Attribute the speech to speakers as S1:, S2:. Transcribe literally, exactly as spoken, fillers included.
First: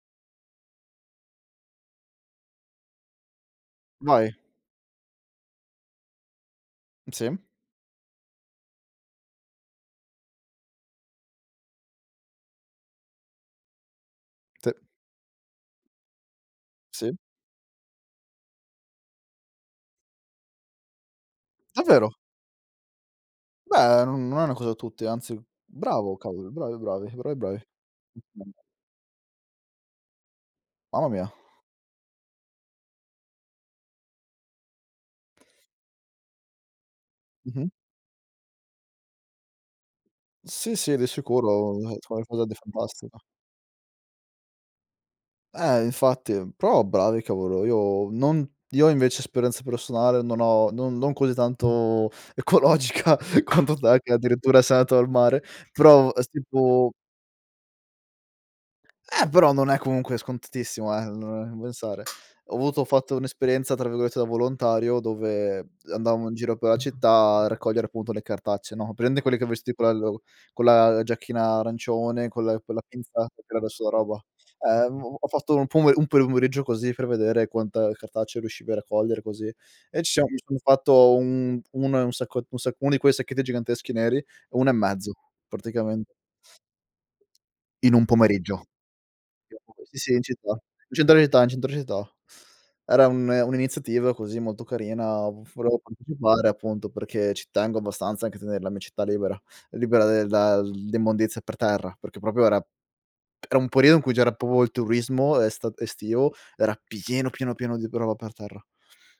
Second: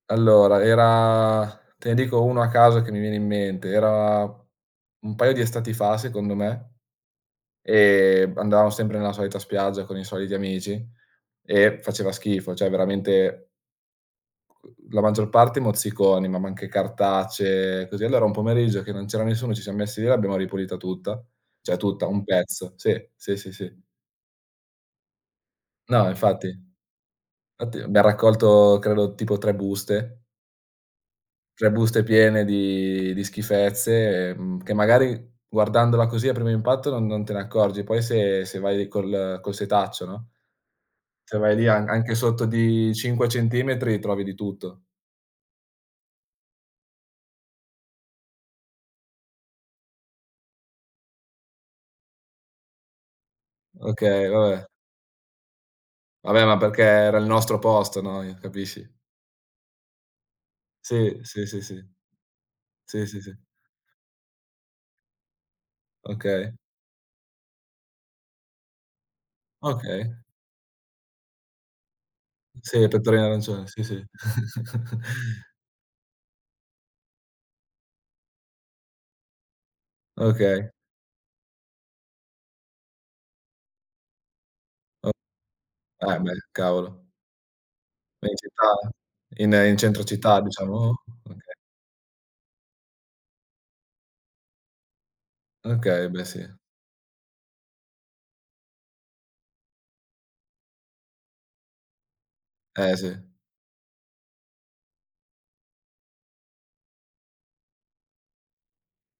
S1: Allora, era te ne dico uno a caso che mi viene in mente. Era
S2: Vai.
S1: un paio di estati fa, secondo me,
S2: Sì.
S1: e andavamo sempre nella solita spiaggia, con i soliti amici e faceva schifo, ceh, veramente c
S2: T
S1: uhm, la maggior parte mozziconi, ma ma anche
S2: Sì.
S1: cartacce, così. Allora, un pomeriggio che non c'era nessuno, ci siam messi lì e l'abbiamo ripulita tutta. ceh, tutta,
S2: Davvero?
S1: un pezzo. Sì, sì, sì, sì.
S2: Beh, non non è una cosa da tutti, anzi,
S1: No,
S2: bravo, cavolo.
S1: infatti.
S2: Bravi, bravi. Bravi, bravi
S1: nfatti, abbiam
S2: [unintelligible]
S1: raccolto, credo, tipo, tre buste.
S2: Mamma mia.
S1: tre buste piene di di schifezze, ehm, che, magari, guardandola così, a primo impatto, non non te ne
S2: Mh-mh.
S1: accorgi. Poi, se se vai col col setaccio, no?
S2: Sì, sì, di
S1: Se vai lì,
S2: sicuro,
S1: an
S2: [unintelligible]
S1: anche sotto
S2: qualcosa di
S1: di
S2: fantastico.
S1: cinque centimetri, trovi di tutto.
S2: Eh, infatti, però, bravi, cavolo, io non io, invece, esperienza personale, non ho non non così tanto ecologica quanto te che,
S1: Okay,
S2: addirittura,
S1: vabbè.
S2: sei andato al mare, però, s
S1: Vabbè, ma perché
S2: tipo
S1: era il nostro posto, noi, capisci?
S2: Eh, però non è comunque scontatissimo, eh,
S1: Sì, sì,
S2: non
S1: sì,
S2: [unintelligible]
S1: sì.
S2: pensare. Ho avuto ho
S1: Sì,
S2: fatto
S1: sì, sì.
S2: un'esperienza tra virgolette "da volontario", dove andavamo in
S1: Okay.
S2: giro per la città a raccogliere, appunto ,le cartacce, no. Hai presente quelli che vesti
S1: Okay.
S2: quello con la giacchina arancione, con la con
S1: Sì,
S2: la
S1: la pettorina
S2: pinza che
S1: arancione.
S2: tira su
S1: Sì,
S2: la
S1: sì.
S2: roba? Eh, mhmm, ho fatto un pome un peumeriggio così, per vedere quanta cartacce riuscivi a raccogliere, così. E ci siamo mi son
S1: Okay.
S2: fatto un uno e un sacco uno sacco uno di quei sacchetti giganteschi neri, uno e mezzo,
S1: O
S2: praticamente.
S1: Eh, beh, cavolo.
S2: In un
S1: Ma in
S2: pomeriggio.
S1: città? In in
S2: Sì,
S1: centro
S2: sì, in
S1: città,
S2: città,
S1: diciamo?
S2: in centro città, in
S1: oka.
S2: centro città. Era un un'iniziativa, così, molto carina, folevo,
S1: Okay, beh,
S2: [unintelligible]
S1: sì.
S2: appunto, perché ci tengo abbastanza anche a tener la mia città libera, libera del da l'immondizia per terra, perché proprio era
S1: Eh, sì.
S2: era un periodo in cui c'era popo il turismo esta estivo, era pieno, pieno, pieno di roba per terra.